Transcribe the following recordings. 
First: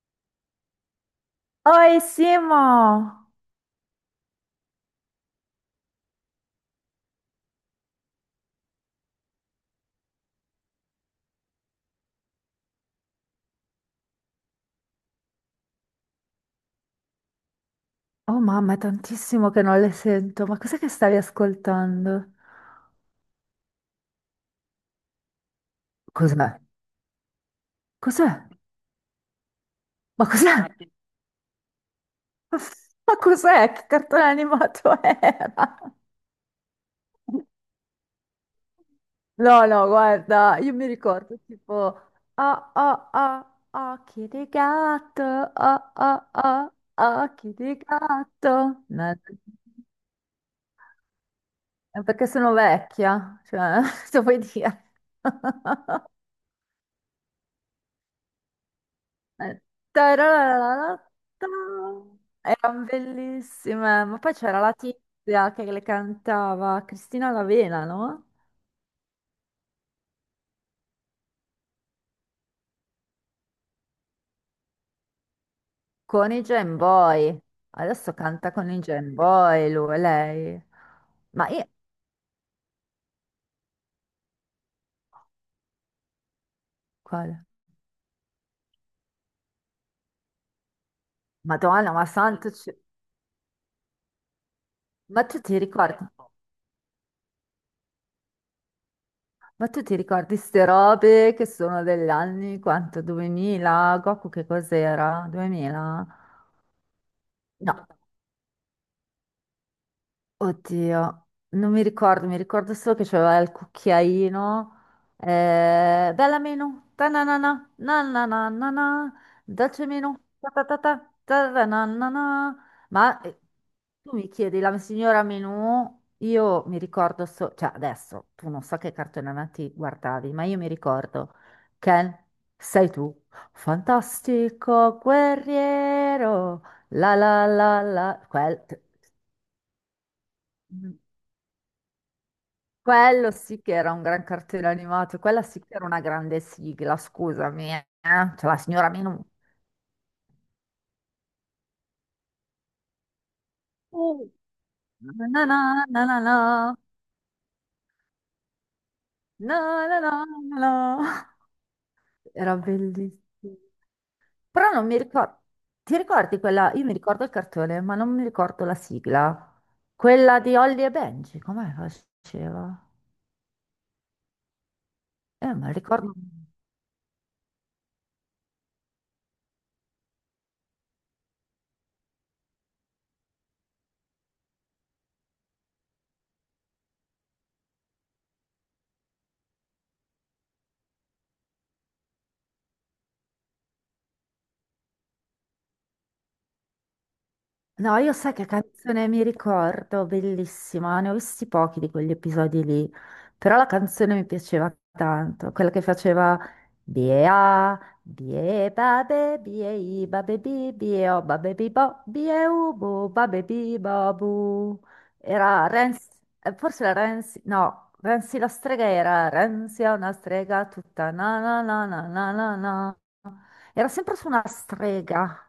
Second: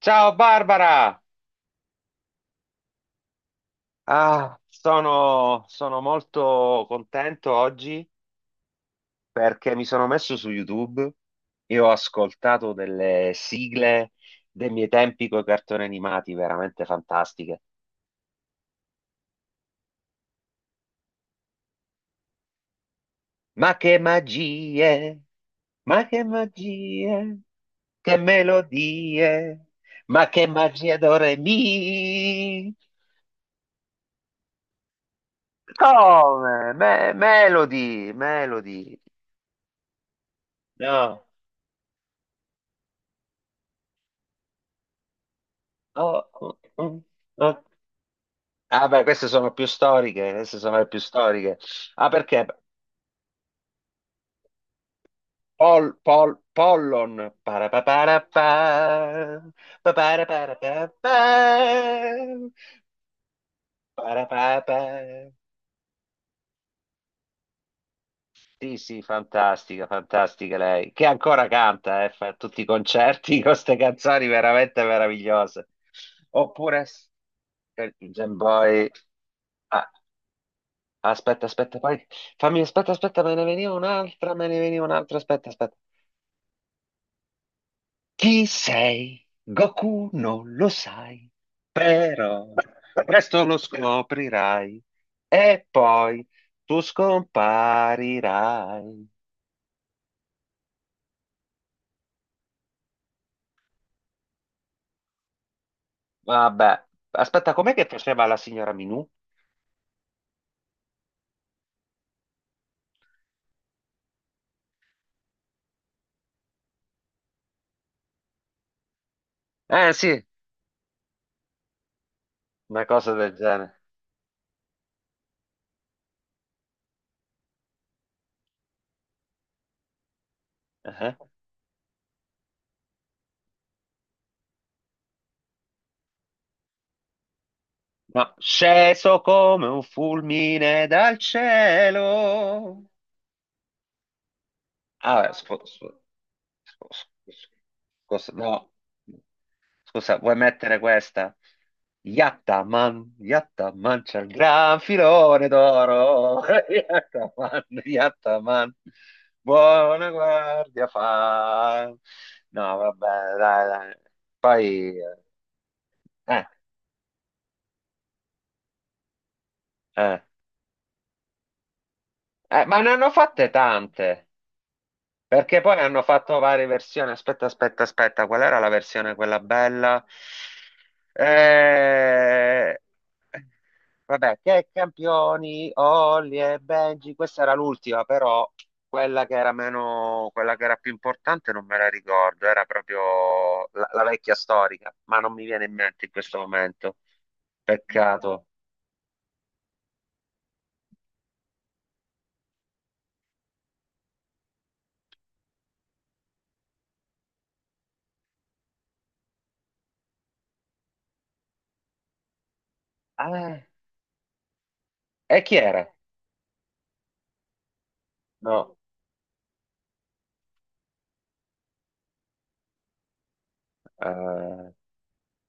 Ciao, Barbara! Oi Simo! Ah, sono molto contento oggi, perché mi sono messo su YouTube e ho ascoltato delle sigle dei miei tempi con i cartoni animati, veramente fantastiche. Oh mamma, è tantissimo che non le sento. Ma cos'è che stavi ascoltando? Ma che magie! Ma che Cos'è? magie! Che Cos'è? melodie! Ma Ma che cos'è? magia do re mi! Ma cos'è? Che cartone animato era? Come? Melody, melody. No, no, guarda, io mi No. ricordo tipo oh, oh, oh, occhi di gatto, oh, Oh, oh, oh, oh, oh. occhi di gatto. Ah, beh, No, no, queste sono più storiche, queste sono le più storiche. no, Ah, perché perché? sono vecchia, cioè, se vuoi dire. Pollon. Parapaparapa, Eh, paparaparapapa, tararararata. Erano bellissime, ma poi c'era la parapapa. tizia che le cantava Cristina Lavena, no? Sì, sì, fantastica, fantastica lei. Che ancora canta, fa tutti i concerti con queste canzoni veramente meravigliose. Con i Jam Oppure, Boy. Adesso Jam canta con i Boy. Jam Boy Ah, lui, lei. aspetta, Ma io, aspetta, poi fammi, aspetta, aspetta, me ne veniva un'altra, me ne veniva un'altra, aspetta, aspetta. quale? Chi sei? Goku non lo sai, Madonna, ma però santo, presto lo scoprirai ma tu ti e ricordi? poi tu scomparirai. Ma tu ti ricordi ste robe che sono degli anni, quanto? 2000? Goku che cos'era? 2000? Vabbè, aspetta, com'è che No. faceva la signora Minù? Oddio, non mi ricordo, mi ricordo solo che c'aveva il cucchiaino. Bella meno, ta na na na, na na na na na, dolce Eh meno, sì, ta ta ta ta, ta ta na na na. una cosa Ma del genere. tu mi chiedi la signora Menù, io mi ricordo solo, cioè adesso tu non so che cartone animati guardavi, ma io mi Eh, ricordo Ken, sei tu, fantastico guerriero, la la la la, No, quel... sceso come un fulmine dal cielo. Quello sì che era un gran cartone animato, Ah, quella sì che era una grande sfo- sigla, sfo- sfo- scusami, eh. Cioè la no. signora Minu. Scusa, vuoi mettere questa? Yattaman, Yattaman, c'è Uh. il gran Na na filone na na na, na d'oro. Yattaman, Yattaman, na na buona na na. guardia fa. Era No, vabbè, bellissimo. dai, dai. Però non Poi, mi ricordo, ti ricordi eh, quella? Io mi ricordo il cartone, ma non mi ricordo la sigla. eh, Quella di Holly e Benji, com'è che ma faceva? ne hanno fatte tante. Eh, Perché ma poi hanno ricordo. fatto varie versioni. Aspetta, aspetta, aspetta, qual era la versione quella bella? Eh, Vabbè, che campioni, Olli e Benji, questa era l'ultima, però quella che era meno, quella che era più importante non me la ricordo, era proprio la, la vecchia storica, ma non mi viene in mente in questo momento. No, io sai Peccato. che canzone mi ricordo, bellissima, ne ho visti pochi di quegli episodi lì, però la canzone mi piaceva tanto, quella che faceva Bia, bie babe, bie i babe bi, bie o babe bi bo, bie u bu, babe Eh, bi babu. e chi Era era? Renzi, forse era Renzi, no, Renzi la No, strega era Renzi è una strega tutta na na na na na na na. Era sempre su una eh, strega.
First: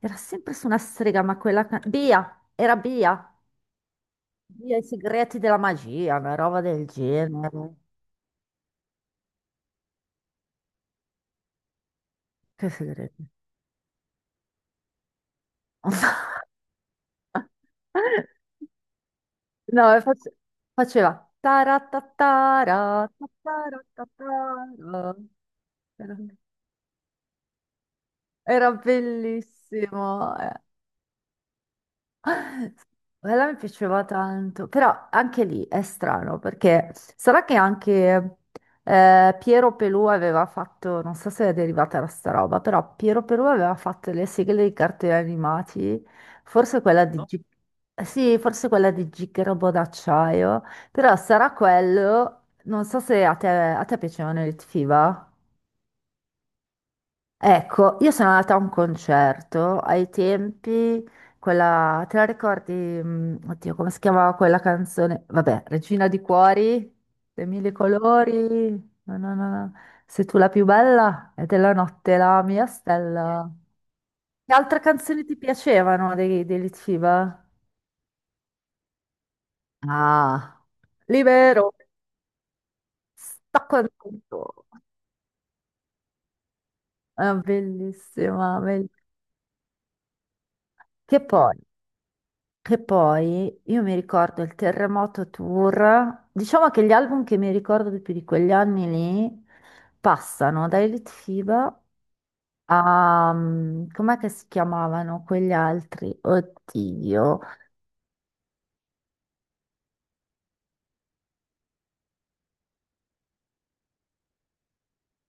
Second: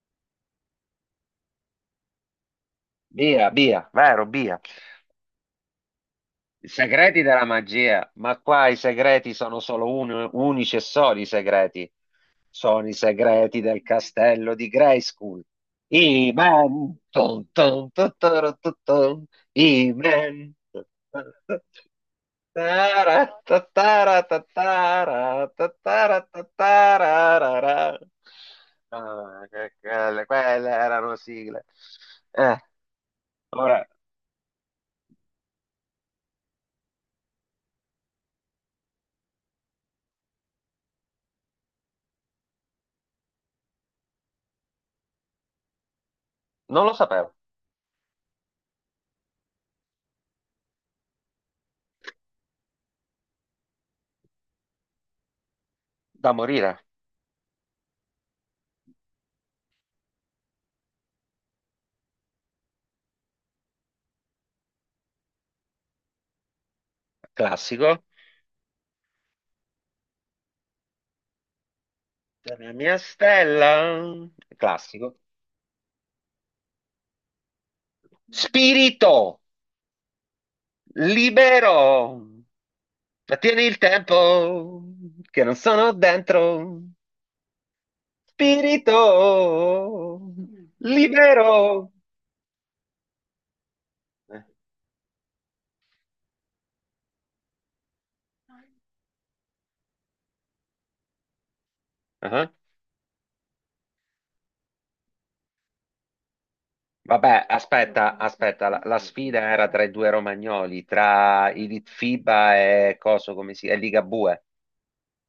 Era sempre su una strega, ma quella... Bea, era Bea. Bia, Bia, vero, Bia. Bea, i segreti della magia, una roba I del segreti della genere. magia, ma qua i segreti sono solo unici e soli, i segreti. Che Sono i segreti? segreti del castello di Grayskull. I men. Tun, tun, tun, tun, tun, tun. I No, e men. faceva... taratatara, Tara, tatara, tataratatara. tatara, tatara, Era tatararara. era Ah, quelle, bellissimo. Eh. quelle erano sigle. Eh, Quella mi ora, piaceva tanto, però anche lì è strano perché sarà che anche Piero Pelù aveva fatto, non so se è derivata da sta roba, però Piero Pelù aveva fatto le sigle dei cartoni animati, forse non lo quella di No? sapevo, Sì, forse quella di Gigabo d'acciaio, però sarà quello, non so se a te piacevano i Lit Fiba. da morire, Ecco, io sono andata a un concerto ai tempi, quella, te la ricordi? Oddio, come si chiamava quella canzone? Vabbè, Regina di Cuori, dei mille classico. colori, no, no, no, no. Sei tu la più bella e della notte la mia La mia stella. stella, Che altre classico. canzoni ti piacevano dei Litfiba? Spirito Ah, libero, libero, sto trattieni il contento. tempo che non sono dentro. È bellissima. Spirito Che poi? libero. Che poi io mi ricordo Eh, il Terremoto Tour, diciamo che gli album che mi ricordo di più di quegli anni lì passano da Elite FIBA ah. a... com'è che si chiamavano quegli altri? Oddio. Vabbè, aspetta, aspetta, la sfida era tra i due romagnoli, tra i Litfiba e coso come si, e Ligabue.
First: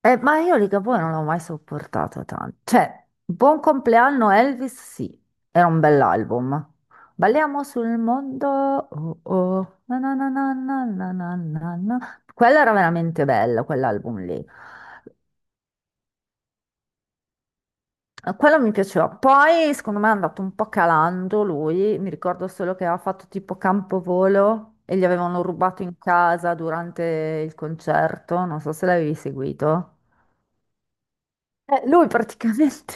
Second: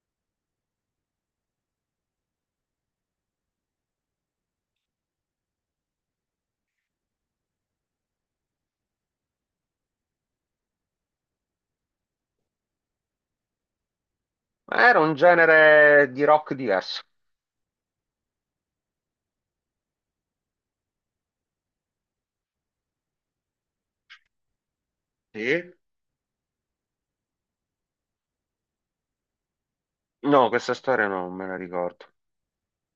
Ma io Ligabue non l'ho mai sopportato tanto. Cioè, Buon compleanno Elvis, sì, era un bell'album. Balliamo sul mondo, oh oh, na na na na na na na na. Quello era veramente bello, quell'album lì. Ma era un genere di rock diverso. Quello mi piaceva. Poi, secondo me, è andato un po' calando lui. Mi ricordo solo che aveva fatto tipo Campovolo e gli avevano Sì? rubato in casa durante il concerto. Non so se l'avevi seguito. No, questa storia non me la Eh, ricordo. lui praticamente,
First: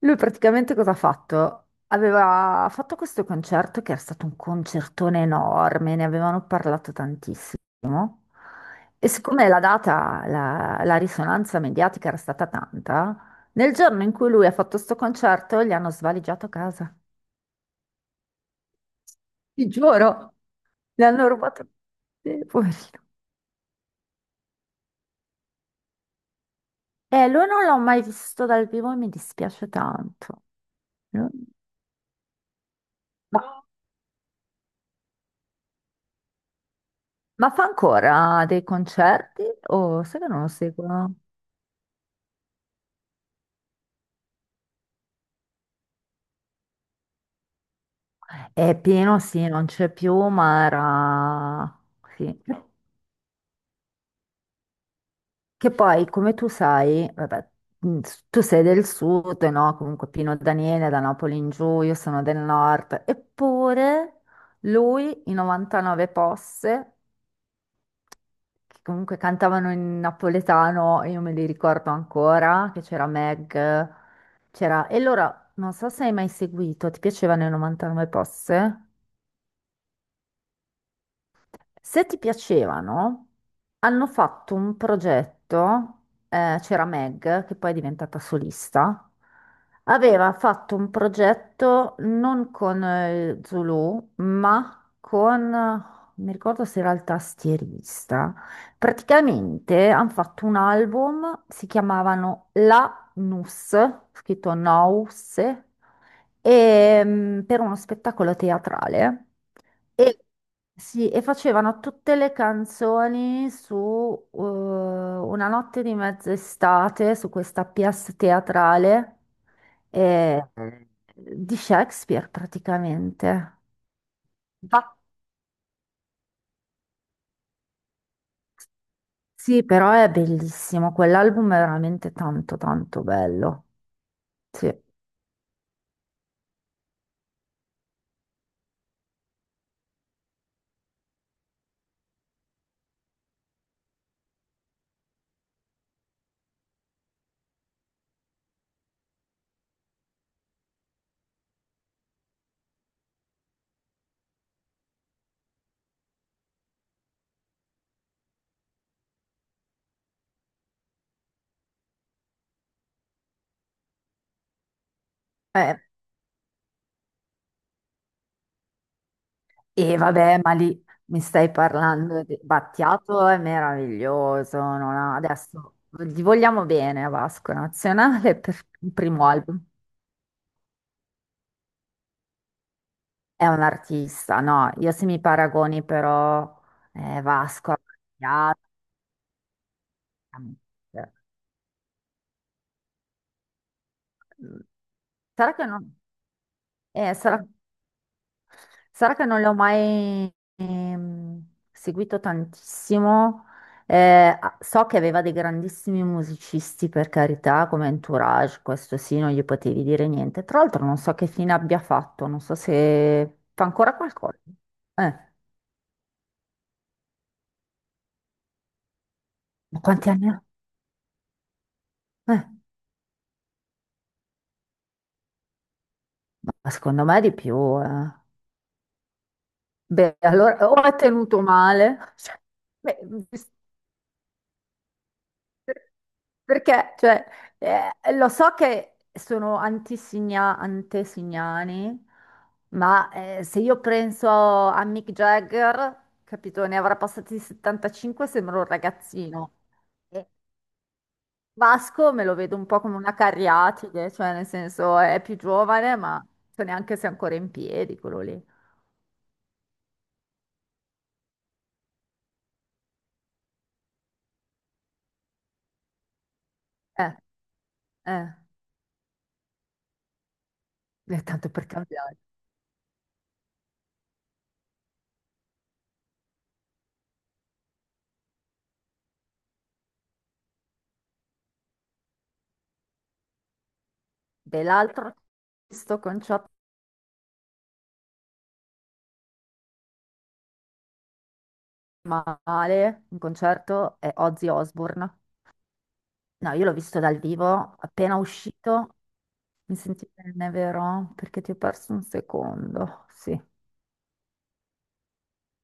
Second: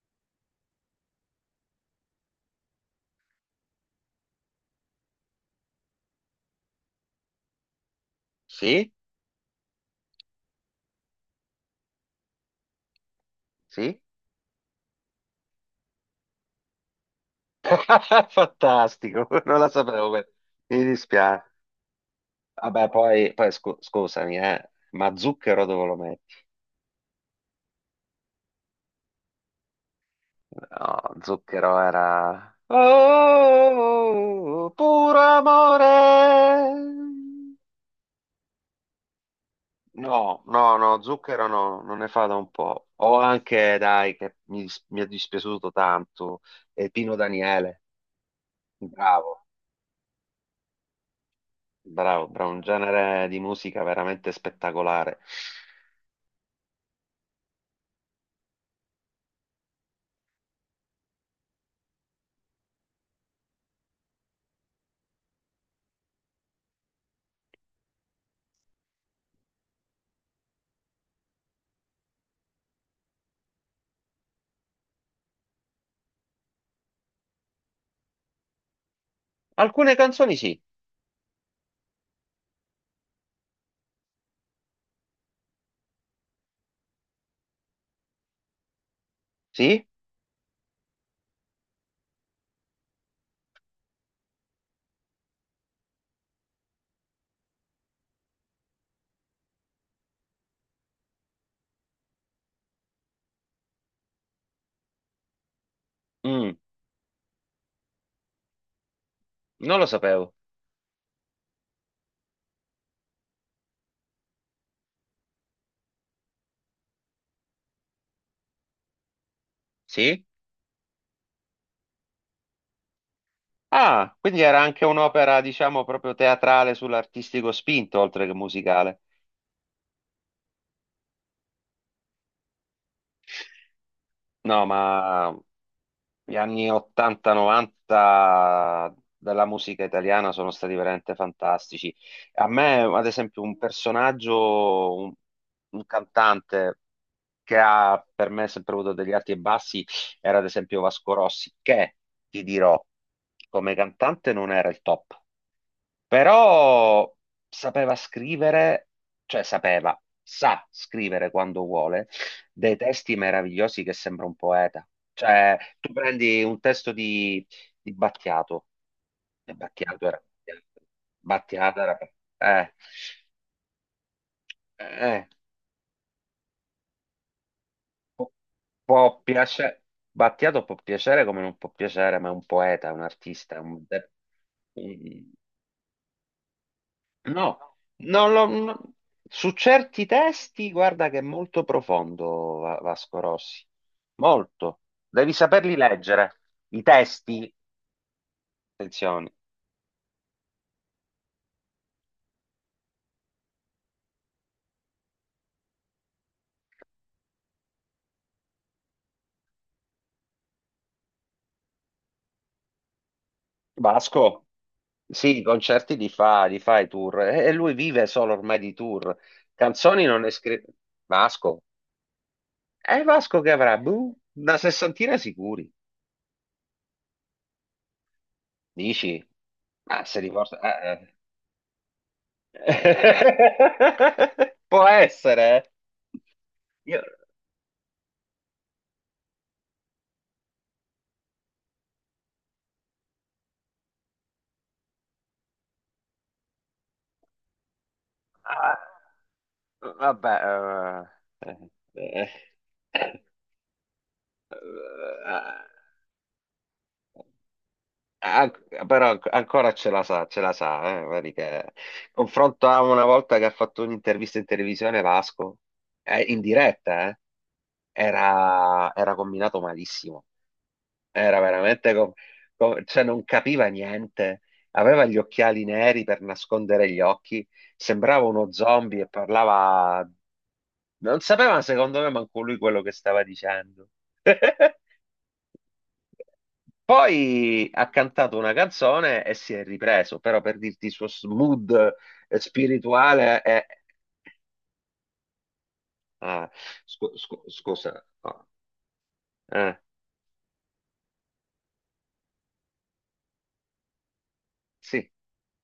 lui praticamente cosa ha fatto? Aveva fatto questo concerto che era stato un concertone enorme, ne avevano parlato tantissimo. Sì? E siccome la data, la risonanza mediatica era stata tanta, nel Sì? giorno in cui lui ha fatto questo concerto gli hanno svaligiato casa. Fantastico, non la Ti sapevo. Beh, giuro, mi gli hanno dispiace. rubato. Sì, Vabbè, poverino. poi scusami, ma zucchero dove lo metti? E lui non l'ho mai visto dal vivo e mi dispiace tanto. No, No. zucchero era. Ma- Oh, puro amore. Ma fa ancora dei concerti? O sai che No, non lo no, no, seguo? zucchero no, non ne fa da un po'. O anche, dai, che mi, mi è dispiaciuto tanto, Pino Daniele. È pieno, Bravo, sì, non c'è più, ma era... bravo, Sì. bravo, un genere di musica veramente spettacolare. Che poi, come tu sai, vabbè, mh, tu sei del sud, no? Comunque Pino Daniele è da Napoli in giù, io sono del nord, eppure lui i 99 posse che comunque cantavano in napoletano, e io me li ricordo ancora, che c'era Meg, c'era... E allora, non so se hai mai seguito, ti piacevano i 99 Posse? Alcune canzoni sì, Se ti piacevano, hanno fatto un progetto, c'era Meg, che poi è diventata solista, sì. aveva fatto un progetto non con Zulu, ma con, mi ricordo se era il tastierista, praticamente hanno fatto un album, si chiamavano La Nus, scritto Nous, Mm, e, per uno spettacolo teatrale. non lo sapevo. E, sì, e facevano tutte le canzoni su Una notte di mezz'estate, su questa pièce teatrale Sì? eh, di Shakespeare praticamente. Ah, quindi era anche Ma- un'opera, diciamo, proprio teatrale sull'artistico spinto, oltre che musicale. Sì, però è bellissimo, quell'album è veramente tanto tanto bello. No, Sì. ma gli anni 80-90 della musica italiana sono stati veramente fantastici. A me, ad esempio, un personaggio, un, cantante che ha per me sempre avuto degli alti e bassi, era ad esempio Vasco Rossi, che ti dirò, come cantante non era il top. Però sapeva scrivere, cioè sapeva, sa scrivere quando vuole, dei testi meravigliosi, che sembra un poeta. Cioè, Eh, tu prendi un testo di Battiato, e E Battiato era, vabbè, ma lì mi stai Battiato era, parlando di eh, Battiato, è meraviglioso. Non ha- eh, Adesso gli vogliamo bene a Vasco può, Nazionale per il può primo album. piacere, Battiato può piacere come non può piacere, ma è un poeta, è un È artista, è un un, artista, no? Io se mi un- paragoni però No, Vasco a non lo- Battiato. no. Su certi testi, eh, guarda che è molto profondo Vasco Rossi, molto. Devi Sarà che saperli non... leggere, i Sarà... testi, Sarà che attenzione. non l'ho mai seguito tantissimo. So che aveva dei grandissimi musicisti, per carità, come Entourage, questo sì, non gli potevi dire niente. Tra l'altro non so che fine abbia fatto, non so se fa ancora qualcosa. Vasco, Eh, sì, i concerti li fa i tour, e lui vive solo ormai di tour. ma Canzoni quanti non anni ne ha? scrive. Vasco, Eh, è Vasco che avrà, boh, una sessantina sicuri, ma secondo me di più. eh. dici? Ma Beh, se li allora porta. o ha tenuto male. Cioè, beh, Può essere, eh. perché, Io- cioè, lo so che sono antesignani, ma se io penso a Mick Jagger, capito, ne avrà passati 75, sembra un Ah, ragazzino. E vabbè, eh, Vasco me eh, lo vedo un po' come una eh, cariatide, cioè nel senso è più eh, giovane, ma so neanche se è ancora in piedi quello lì. eh, però ancora ce la sa, vedi confronto a una volta che ha fatto un'intervista in televisione Vasco, in diretta, Eh, eh, era combinato malissimo, eh, era tanto per veramente, cambiare. Cioè non capiva niente, aveva gli occhiali neri per nascondere gli occhi, sembrava uno zombie e parlava. Non sapeva, secondo me, manco lui quello che stava dicendo. Dell'altro, sto con Chop Poi ha cantato una canzone e si è ripreso, però per dirti il suo mood, male, in spirituale è. concerto, è Ozzy Osbourne. Ah, No, io l'ho visto dal vivo, scusa. appena Ah, uscito. eh, Mi senti bene, vero? Perché ti ho perso un secondo. Sì. sì.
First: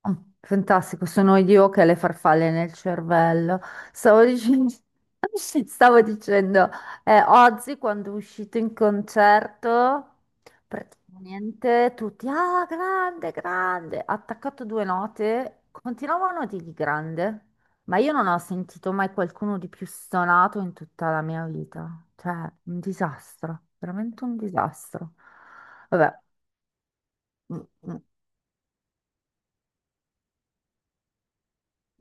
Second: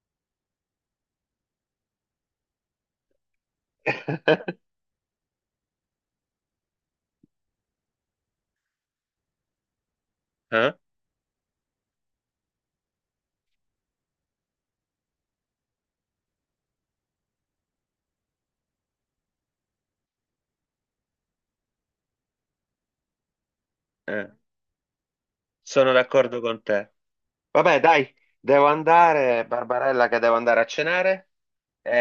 Oh, fantastico, sono io che ho le farfalle nel cervello. Stavo dicendo, stavo dicendo, oggi quando è uscito in concerto, Eh? praticamente tutti, ah, grande, grande, ha attaccato due note, continuavano a dirgli grande, ma io non ho sentito mai qualcuno di più stonato in tutta la mia vita. Cioè, un disastro, veramente Eh, un disastro. Sono Vabbè. d'accordo con te. Mm, Vabbè, mm, dai, devo andare, Barbarella, che devo andare a cenare.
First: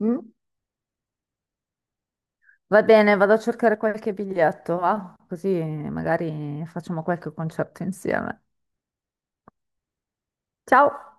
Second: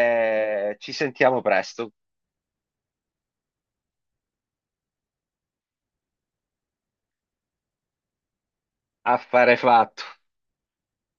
mm. Ci sentiamo presto. Va bene, vado a cercare qualche biglietto, va? Così magari facciamo qualche concerto insieme. Affare fatto. Ciao!